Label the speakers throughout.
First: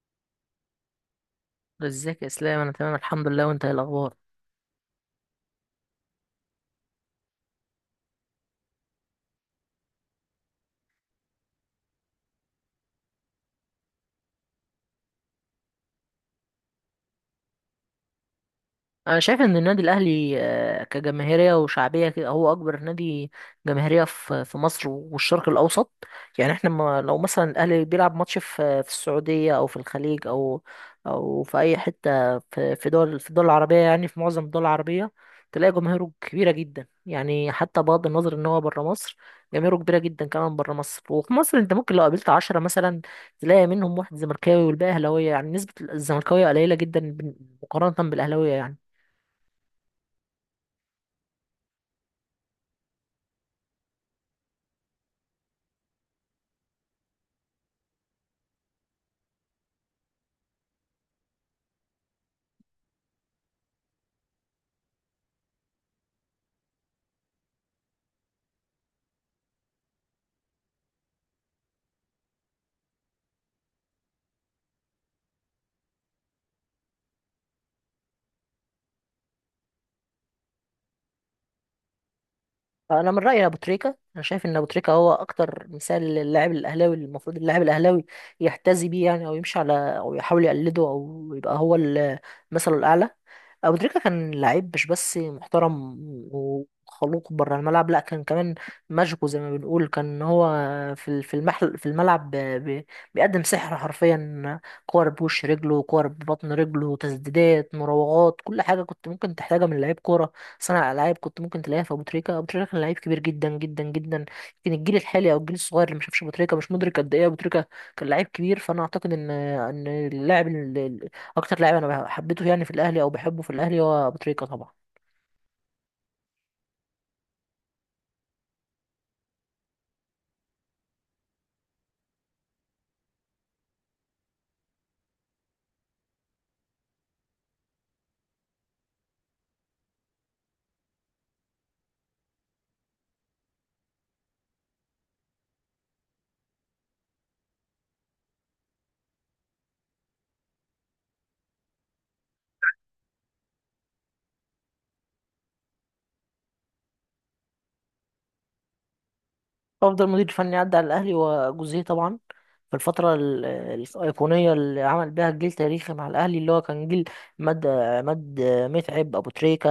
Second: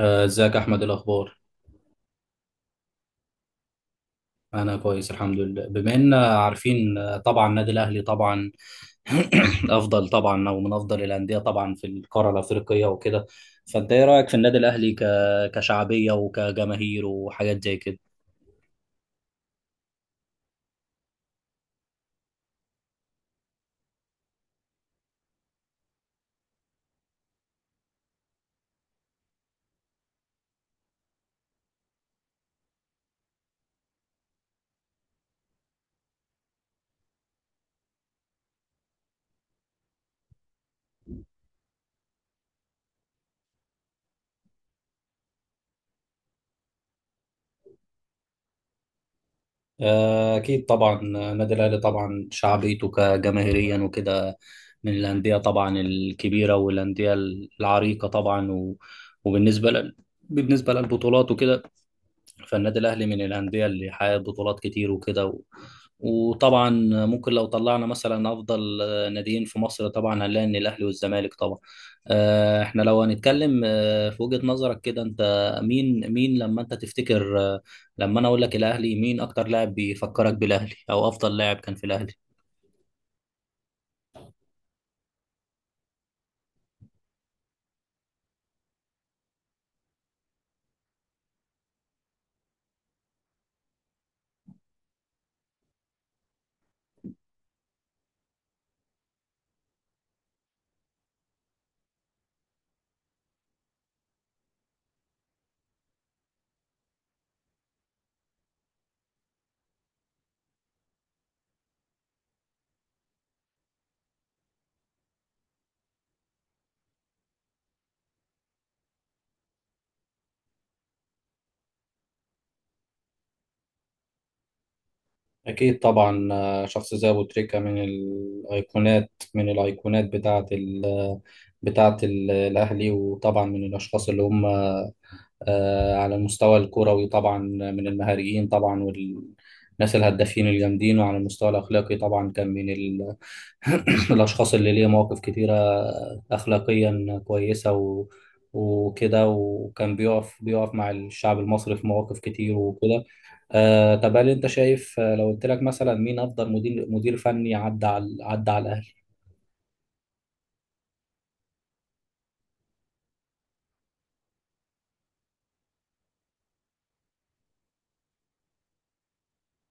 Speaker 1: ازيك احمد، إيه الاخبار؟
Speaker 2: ازيك يا اسلام، انا تمام الحمد لله. وانت ايه الاخبار؟
Speaker 1: انا كويس الحمد لله، بما ان عارفين طبعا النادي الاهلي طبعا افضل طبعا، او من افضل الانديه طبعا في القاره الافريقيه وكده. فانت ايه رايك في النادي الاهلي كشعبيه وكجماهير وحاجات زي كده؟
Speaker 2: انا شايف ان النادي الاهلي كجماهيريه وشعبيه كده هو اكبر نادي جماهيريه في في مصر والشرق الاوسط. يعني احنا ما لو مثلا الاهلي بيلعب ماتش في السعوديه او في الخليج او في اي حته في الدول العربيه، يعني في معظم الدول العربيه تلاقي جماهيره كبيره جدا. يعني حتى بغض النظر ان هو بره مصر، جماهيره كبيره جدا كمان بره مصر. وفي مصر انت ممكن لو قابلت 10 مثلا تلاقي منهم واحد زملكاوي والباقي اهلاويه. يعني نسبه الزملكاويه قليله جدا مقارنه بالاهلاويه يعني.
Speaker 1: اكيد طبعا. النادي الاهلي طبعا شعبيته كجماهيريا وكده، من الانديه طبعا الكبيره والانديه العريقه طبعا وبالنسبه ل... بالنسبه للبطولات وكده. فالنادي الأهلي من الأندية اللي حققت بطولات كتير وكده وطبعا ممكن لو طلعنا مثلا أفضل ناديين في مصر، طبعا هنلاقي إن الأهلي والزمالك طبعا. إحنا لو هنتكلم في وجهة نظرك كده، أنت مين لما أنت تفتكر، لما أنا أقول لك الأهلي، مين أكتر لاعب بيفكرك بالأهلي أو أفضل لاعب كان في الأهلي؟
Speaker 2: انا من رايي ابو تريكه. انا شايف ان ابو تريكه هو اكتر مثال للاعب الاهلاوي، اللي المفروض اللاعب الاهلاوي يحتذي بيه، يعني او يمشي على، او يحاول يقلده، او يبقى هو مثله الاعلى. ابو تريكه كان لعيب مش بس محترم وخلوق بره الملعب، لا كان كمان ماجيكو زي ما بنقول. كان هو في المحل في الملعب ب- بيقدم سحر حرفيا. كور بوش رجله، كور ببطن رجله، تسديدات، مراوغات، كل حاجه كنت ممكن تحتاجها من لعيب كوره، صانع العاب، كنت ممكن تلاقيها في ابو تريكه. ابو تريكه كان لعيب كبير جدا جدا جدا. يمكن الجيل الحالي او الجيل الصغير اللي ما شافش ابو تريكه مش مدرك قد ايه ابو تريكه كان لعيب كبير. فانا اعتقد ان اكتر لاعب انا حبيته، يعني في الاهلي او بحبه في الاهلي، هو ابو تريكه طبعا.
Speaker 1: أكيد طبعا. شخص زي أبو تريكة من الأيقونات، الأهلي، وطبعا من الأشخاص اللي هم على المستوى الكروي طبعا من المهاريين طبعا والناس الهدافين الجامدين، وعلى المستوى الأخلاقي طبعا كان من الأشخاص اللي ليه مواقف كتيرة أخلاقيا كويسة وكده، وكان بيقف مع الشعب المصري في مواقف كتير وكده. طب، هل أنت شايف، لو قلت لك مثلا مين أفضل مدير فني عدى على الأهلي؟
Speaker 2: افضل مدير فني عدى على الاهلي وجوزيه طبعا، في الفتره الايقونيه اللي عمل بيها جيل تاريخي مع الاهلي، اللي هو كان جيل عماد متعب، ابو تريكه،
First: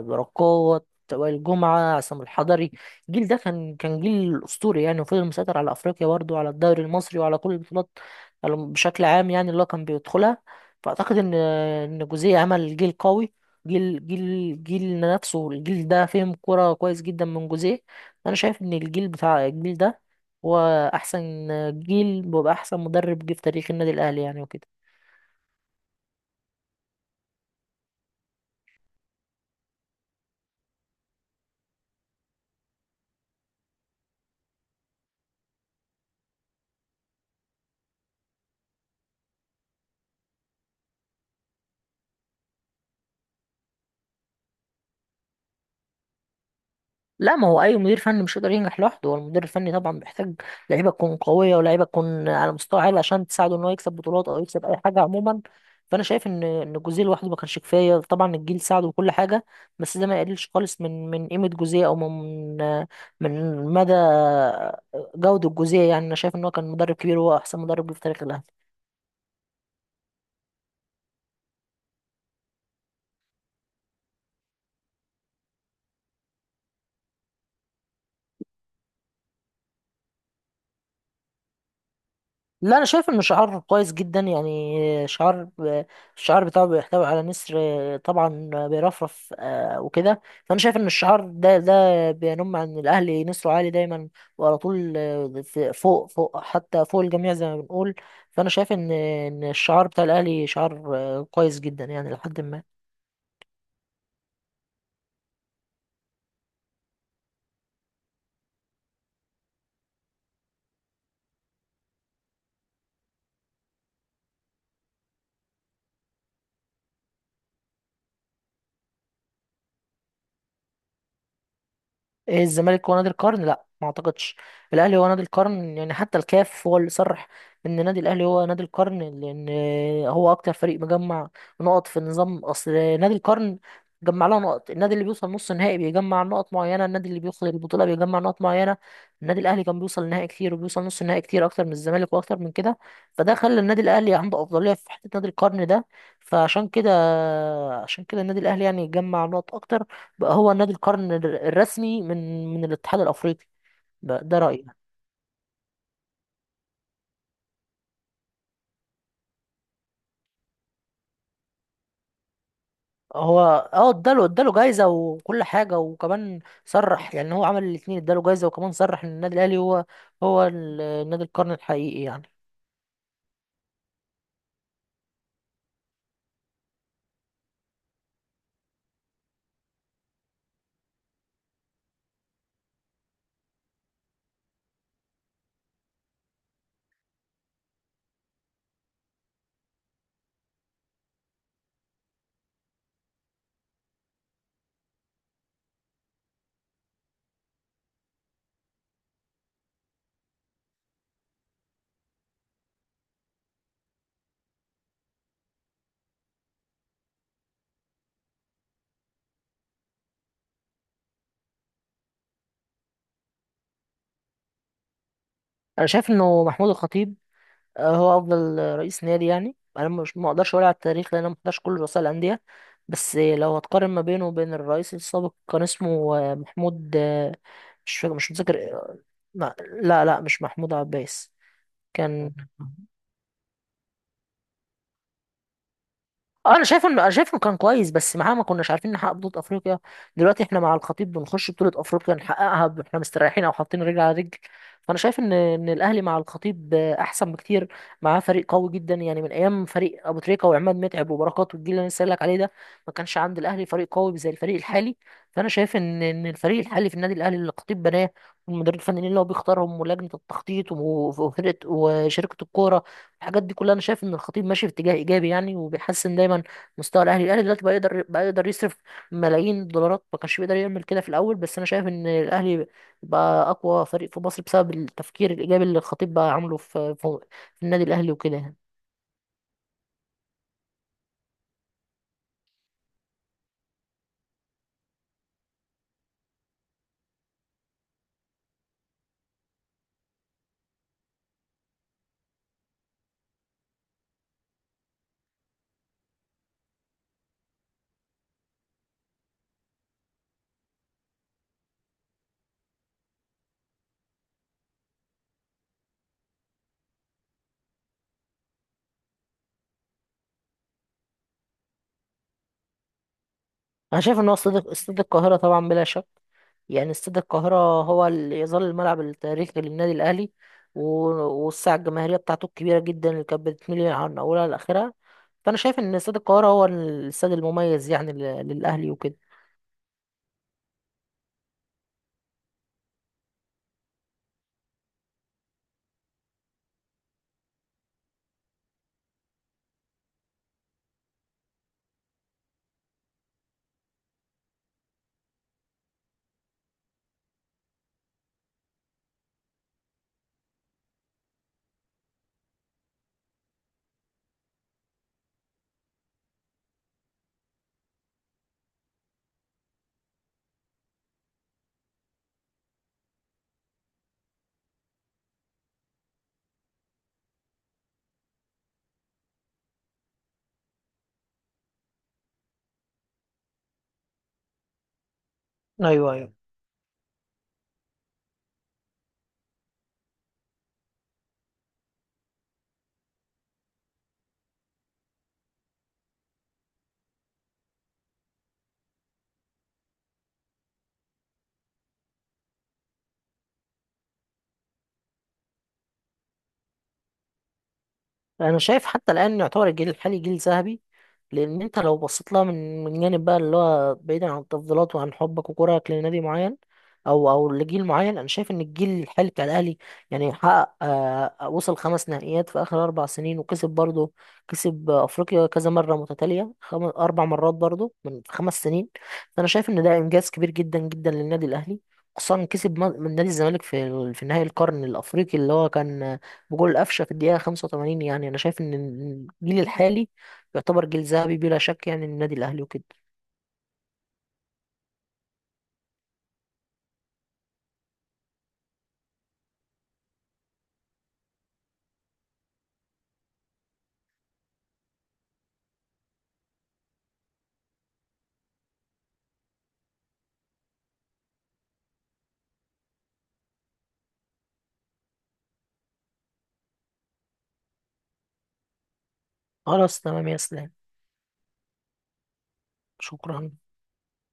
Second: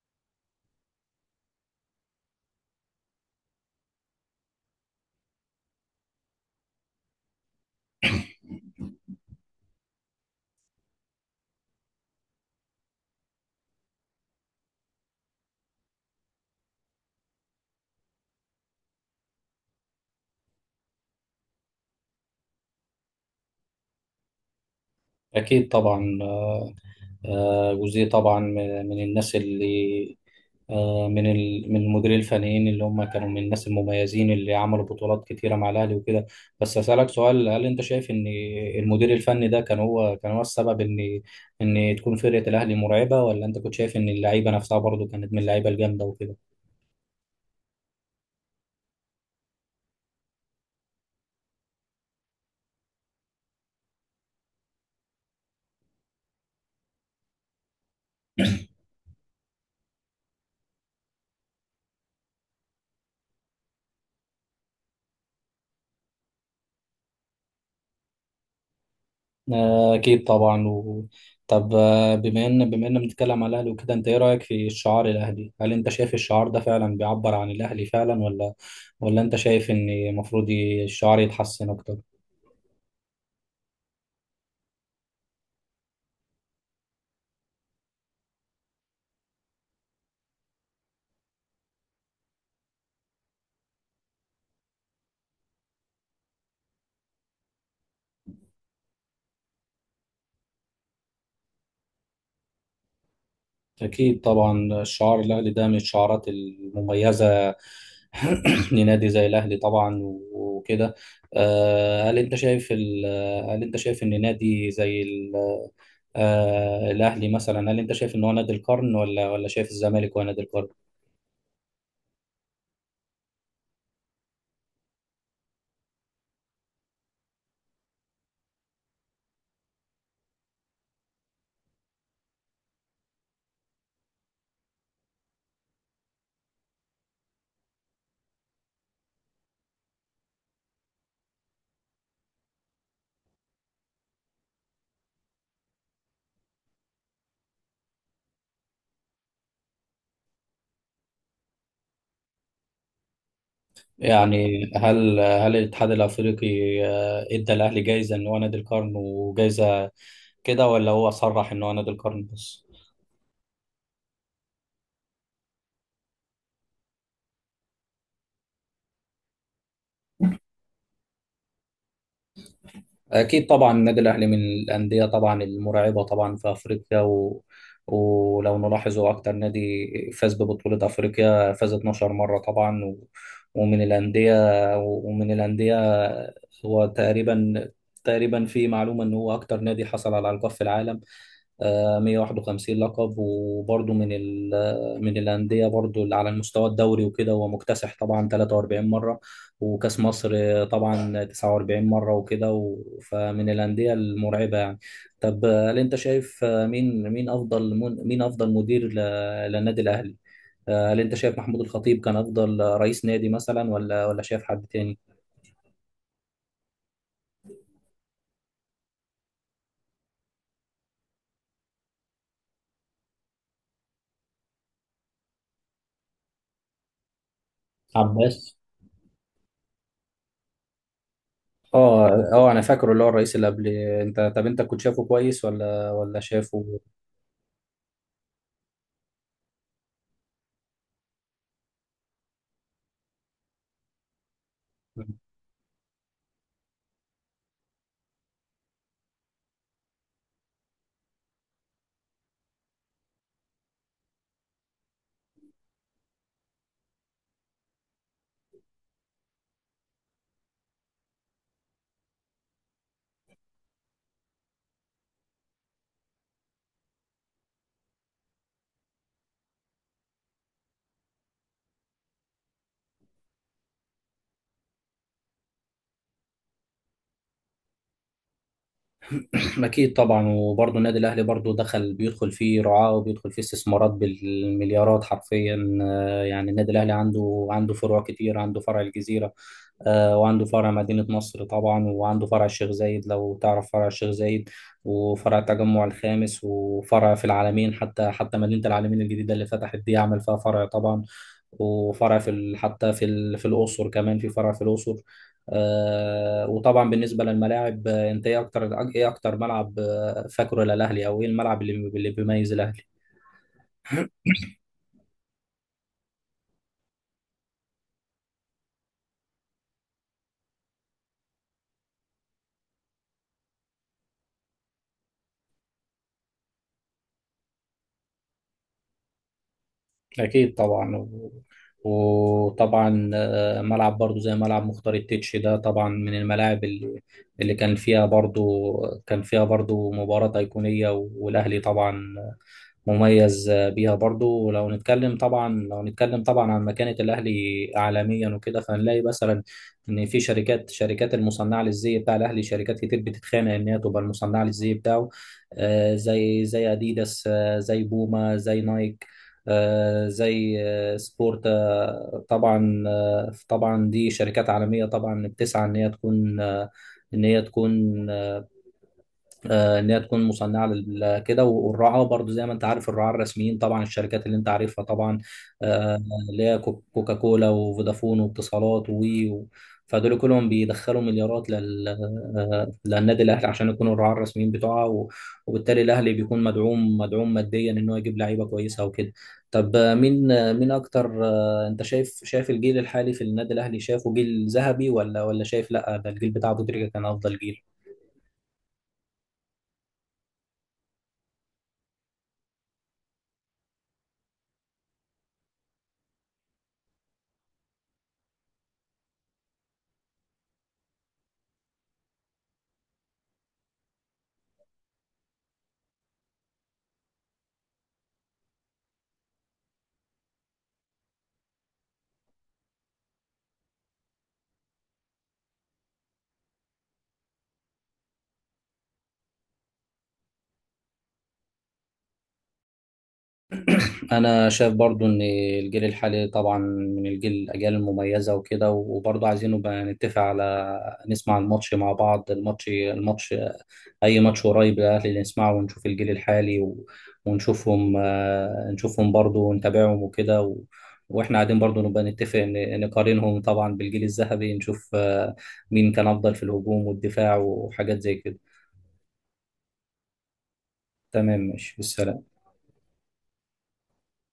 Speaker 2: بركات، وائل جمعه، عصام الحضري. الجيل ده كان جيل اسطوري يعني، وفضل مسيطر على افريقيا برضه وعلى الدوري المصري وعلى كل البطولات بشكل عام، يعني اللي هو كان بيدخلها. فاعتقد ان جوزيه عمل جيل قوي. جيل نفسه، الجيل ده فهم كرة كويس جدا من جوزيه. انا شايف ان الجيل بتاع الجيل ده هو احسن جيل، ويبقى احسن مدرب جه في تاريخ النادي الاهلي يعني وكده.
Speaker 1: أكيد طبعا. جزئية طبعا من الناس اللي من المديرين الفنيين اللي هم كانوا من الناس المميزين اللي عملوا بطولات كتيرة مع الأهلي وكده. بس أسألك سؤال، هل أنت شايف إن المدير الفني ده كان هو السبب إن تكون فرقة الأهلي مرعبة، ولا أنت كنت شايف إن اللعيبة نفسها برضه كانت من اللعيبة الجامدة وكده؟
Speaker 2: لا، ما هو اي مدير فني مش يقدر ينجح لوحده. هو المدير الفني طبعا بيحتاج لعيبه تكون قويه ولاعيبه تكون على مستوى عالي عشان تساعده ان هو يكسب بطولات او يكسب اي حاجه عموما. فانا شايف ان جوزيه لوحده ما كانش كفايه. طبعا الجيل ساعده وكل حاجه، بس ده ما يقللش خالص من قيمه جوزيه، او من مدى جوده جوزيه. يعني انا شايف ان هو كان مدرب كبير، وهو احسن مدرب جه في تاريخ الاهلي.
Speaker 1: أكيد طبعا طب، بما إن بنتكلم على الأهلي وكده، أنت إيه رأيك في الشعار الأهلي؟ هل أنت شايف الشعار ده فعلا بيعبر عن الأهلي فعلا، ولا أنت شايف إن المفروض الشعار يتحسن أكتر؟
Speaker 2: لا، انا شايف ان شعار كويس جدا. يعني الشعار بتاعه بيحتوي على نسر طبعا بيرفرف وكده. فانا شايف ان الشعار ده بينم عن الاهلي، نسره عالي دايما وعلى طول، فوق حتى فوق الجميع زي ما بنقول. فانا شايف ان الشعار بتاع الاهلي شعار كويس جدا يعني لحد ما.
Speaker 1: أكيد طبعا. الشعار الأهلي ده من الشعارات المميزة لنادي زي الأهلي طبعا وكده. آه، هل أنت شايف ال... هل أنت شايف إن نادي زي الأهلي مثلا، هل أنت شايف إن هو نادي القرن، ولا شايف الزمالك هو نادي القرن؟
Speaker 2: ايه، الزمالك هو نادي القرن؟ لا ما اعتقدش. الاهلي هو نادي القرن، يعني حتى الكاف هو اللي صرح ان نادي الاهلي هو نادي القرن. لان هو اكتر فريق مجمع نقط في النظام. اصل نادي القرن جمع لها نقط، النادي اللي بيوصل نص نهائي بيجمع نقط معينه، النادي اللي بيوصل البطوله بيجمع نقط معينه. النادي الاهلي كان بيوصل نهائي كتير وبيوصل نص نهائي كتير اكتر من الزمالك واكتر من كده. فده خلى النادي الاهلي عنده افضليه في حته نادي القرن ده. فعشان كده عشان كده النادي الاهلي يعني جمع نقط اكتر، بقى هو نادي القرن الرسمي من الاتحاد الافريقي. ده
Speaker 1: يعني
Speaker 2: رايي.
Speaker 1: هل الاتحاد الافريقي ادى الاهلي جايزه ان هو نادي القرن وجايزه كده، ولا هو صرح ان هو نادي القرن بس؟
Speaker 2: هو اه اداله جايزه وكل حاجه، وكمان صرح. يعني هو عمل الاثنين، اداله جايزه وكمان صرح ان النادي الاهلي هو نادي القرن الحقيقي يعني.
Speaker 1: أكيد طبعا. النادي الأهلي من الأندية طبعا المرعبة طبعا في أفريقيا ولو نلاحظ، هو أكتر نادي فاز ببطولة أفريقيا، فاز 12 مرة طبعا ومن الأندية ومن الأندية هو تقريبا في معلومة إن هو أكتر نادي حصل على ألقاب في العالم، 151 لقب، وبرضه من من الأندية برضه على المستوى الدوري وكده هو مكتسح طبعا 43 مرة، وكأس مصر طبعا 49 مرة وكده فمن الأندية المرعبة يعني. طب، هل أنت شايف مين أفضل مدير للنادي الأهلي؟ هل أنت شايف محمود الخطيب كان أفضل رئيس نادي مثلا، ولا شايف حد تاني؟
Speaker 2: انا شايف انه محمود الخطيب هو افضل رئيس نادي. يعني انا مش ما اقدرش اقول على التاريخ لان انا ما حضرش كل رؤساء الانديه. بس لو هتقارن ما بينه وبين الرئيس السابق، كان اسمه محمود، مش
Speaker 1: عباس.
Speaker 2: متذكر، ما- لا، لا، مش محمود عباس.
Speaker 1: اه،
Speaker 2: كان،
Speaker 1: اه، انا فاكره اللي هو الرئيس اللي قبل انت. طب انت كنت شايفه كويس، ولا
Speaker 2: اه
Speaker 1: شايفه؟
Speaker 2: انا شايف انه كان كويس، بس معاه ما كناش عارفين نحقق بطولة افريقيا. دلوقتي احنا مع الخطيب بنخش بطولة افريقيا نحققها، احنا مستريحين او حاطين رجل على رجل. فانا شايف ان الاهلي مع الخطيب احسن بكتير. معاه فريق قوي جدا، يعني من ايام فريق ابو تريكة وعماد متعب وبركات والجيل اللي انا لسه قايل لك عليه ده، ما كانش عند الاهلي فريق قوي زي الفريق الحالي. فانا شايف ان الفريق الحالي في النادي الاهلي اللي الخطيب بناه، والمدير الفني اللي هو بيختارهم، ولجنة التخطيط، وفرقة وشركة الكورة، الحاجات دي كلها، انا شايف ان الخطيب ماشي في اتجاه ايجابي يعني، وبيحسن دايما مستوى الاهلي. الاهلي دلوقتي بقى يقدر يصرف ملايين الدولارات، ما كانش بيقدر يعمل كده في الاول. بس انا شايف ان الاهلي بقى اقوى فريق في مصر بسبب التفكير الايجابي اللي الخطيب بقى عامله في النادي الاهلي وكده يعني.
Speaker 1: أكيد طبعا، وبرضه النادي الأهلي برضه بيدخل فيه رعاة، وبيدخل فيه استثمارات بالمليارات حرفيا. يعني النادي الأهلي عنده فروع كتير، عنده فرع الجزيرة، وعنده فرع مدينة نصر طبعا، وعنده فرع الشيخ زايد لو تعرف فرع الشيخ زايد، وفرع التجمع الخامس، وفرع في العالمين، حتى مدينة العالمين الجديدة اللي فتحت دي عمل فيها فرع طبعا، وفرع في ال- حتى في ال- في الأقصر، كمان في فرع في الأقصر. وطبعا بالنسبة للملاعب، انت ايه اكتر ملعب فاكره للأهلي، او ايه الملعب اللي بيميز الأهلي؟
Speaker 2: انا شايف ان هو استاد القاهره طبعا بلا شك. يعني استاد القاهره هو اللي يظل الملعب التاريخي للنادي الاهلي، و- والساعه الجماهيريه بتاعته الكبيره جدا اللي كانت بتميل عن اولها لاخرها. فانا شايف ان استاد القاهره هو الاستاد المميز يعني للاهلي وكده.
Speaker 1: أكيد طبعا وطبعا. ملعب برضو زي ملعب مختار التتش ده طبعا من الملاعب اللي كان فيها برضو مباراة أيقونية، والأهلي طبعا مميز بيها برضو. ولو نتكلم طبعا لو نتكلم طبعا عن مكانة الأهلي عالميا وكده، فهنلاقي مثلا إن في شركات المصنعة للزي بتاع الأهلي، شركات كتير بتتخانق إن هي تبقى المصنعة للزي بتاعه. زي أديداس، زي بوما، زي نايك، زي سبورتا. طبعا دي شركات عالمية طبعا بتسعى ان هي تكون، ان هي تكون ان هي تكون مصنعه كده. والرعاه برضو زي ما انت عارف، الرعاه الرسميين طبعا، الشركات اللي انت عارفها طبعا، آه،
Speaker 2: ايوه، ايوه.
Speaker 1: اللي هي كوكاكولا وفودافون واتصالات و- فدول كلهم بيدخلوا مليارات للنادي الاهلي عشان يكونوا الرعاه الرسميين بتوعها، وبالتالي الاهلي بيكون مدعوم ماديا ان هو يجيب لعيبه كويسه وكده. طب، مين اكتر، انت شايف الجيل الحالي في النادي الاهلي، شايفه جيل ذهبي، ولا شايف لا ده الجيل بتاع ابو تريكه كان افضل جيل؟
Speaker 2: انا شايف حتى الان يعتبر الجيل الحالي جيل ذهبي. لان انت لو بصيت لها من جانب بقى، اللي هو بعيدا عن التفضيلات وعن حبك وكرهك لنادي معين او لجيل معين، انا شايف ان الجيل الحالي بتاع الاهلي يعني حقق آه، وصل خمس نهائيات في اخر 4 سنين، وكسب برضه، كسب افريقيا كذا مره متتاليه، اربع مرات برضه من 5 سنين. فانا شايف ان ده انجاز كبير جدا جدا للنادي الاهلي، خصوصا كسب من نادي الزمالك في نهائي القرن الافريقي اللي هو كان بجول قفشه في الدقيقه 85 يعني. انا شايف ان الجيل الحالي يعتبر جيل ذهبي بلا شك يعني، النادي الاهلي وكده.
Speaker 1: انا شايف برضو ان الجيل الحالي طبعا من الاجيال المميزه وكده. وبرضو عايزين نبقى نتفق على نسمع الماتش مع بعض. الماتش الماتش اي ماتش قريب الاهلي نسمعه ونشوف الجيل الحالي، ونشوفهم آه، نشوفهم برضو ونتابعهم وكده، واحنا قاعدين برضو نبقى نتفق نقارنهم طبعا بالجيل الذهبي، نشوف مين كان افضل في الهجوم والدفاع وحاجات زي كده.
Speaker 2: خلاص تمام يا اسلام.
Speaker 1: تمام، ماشي، بالسلامه.
Speaker 2: شكرا.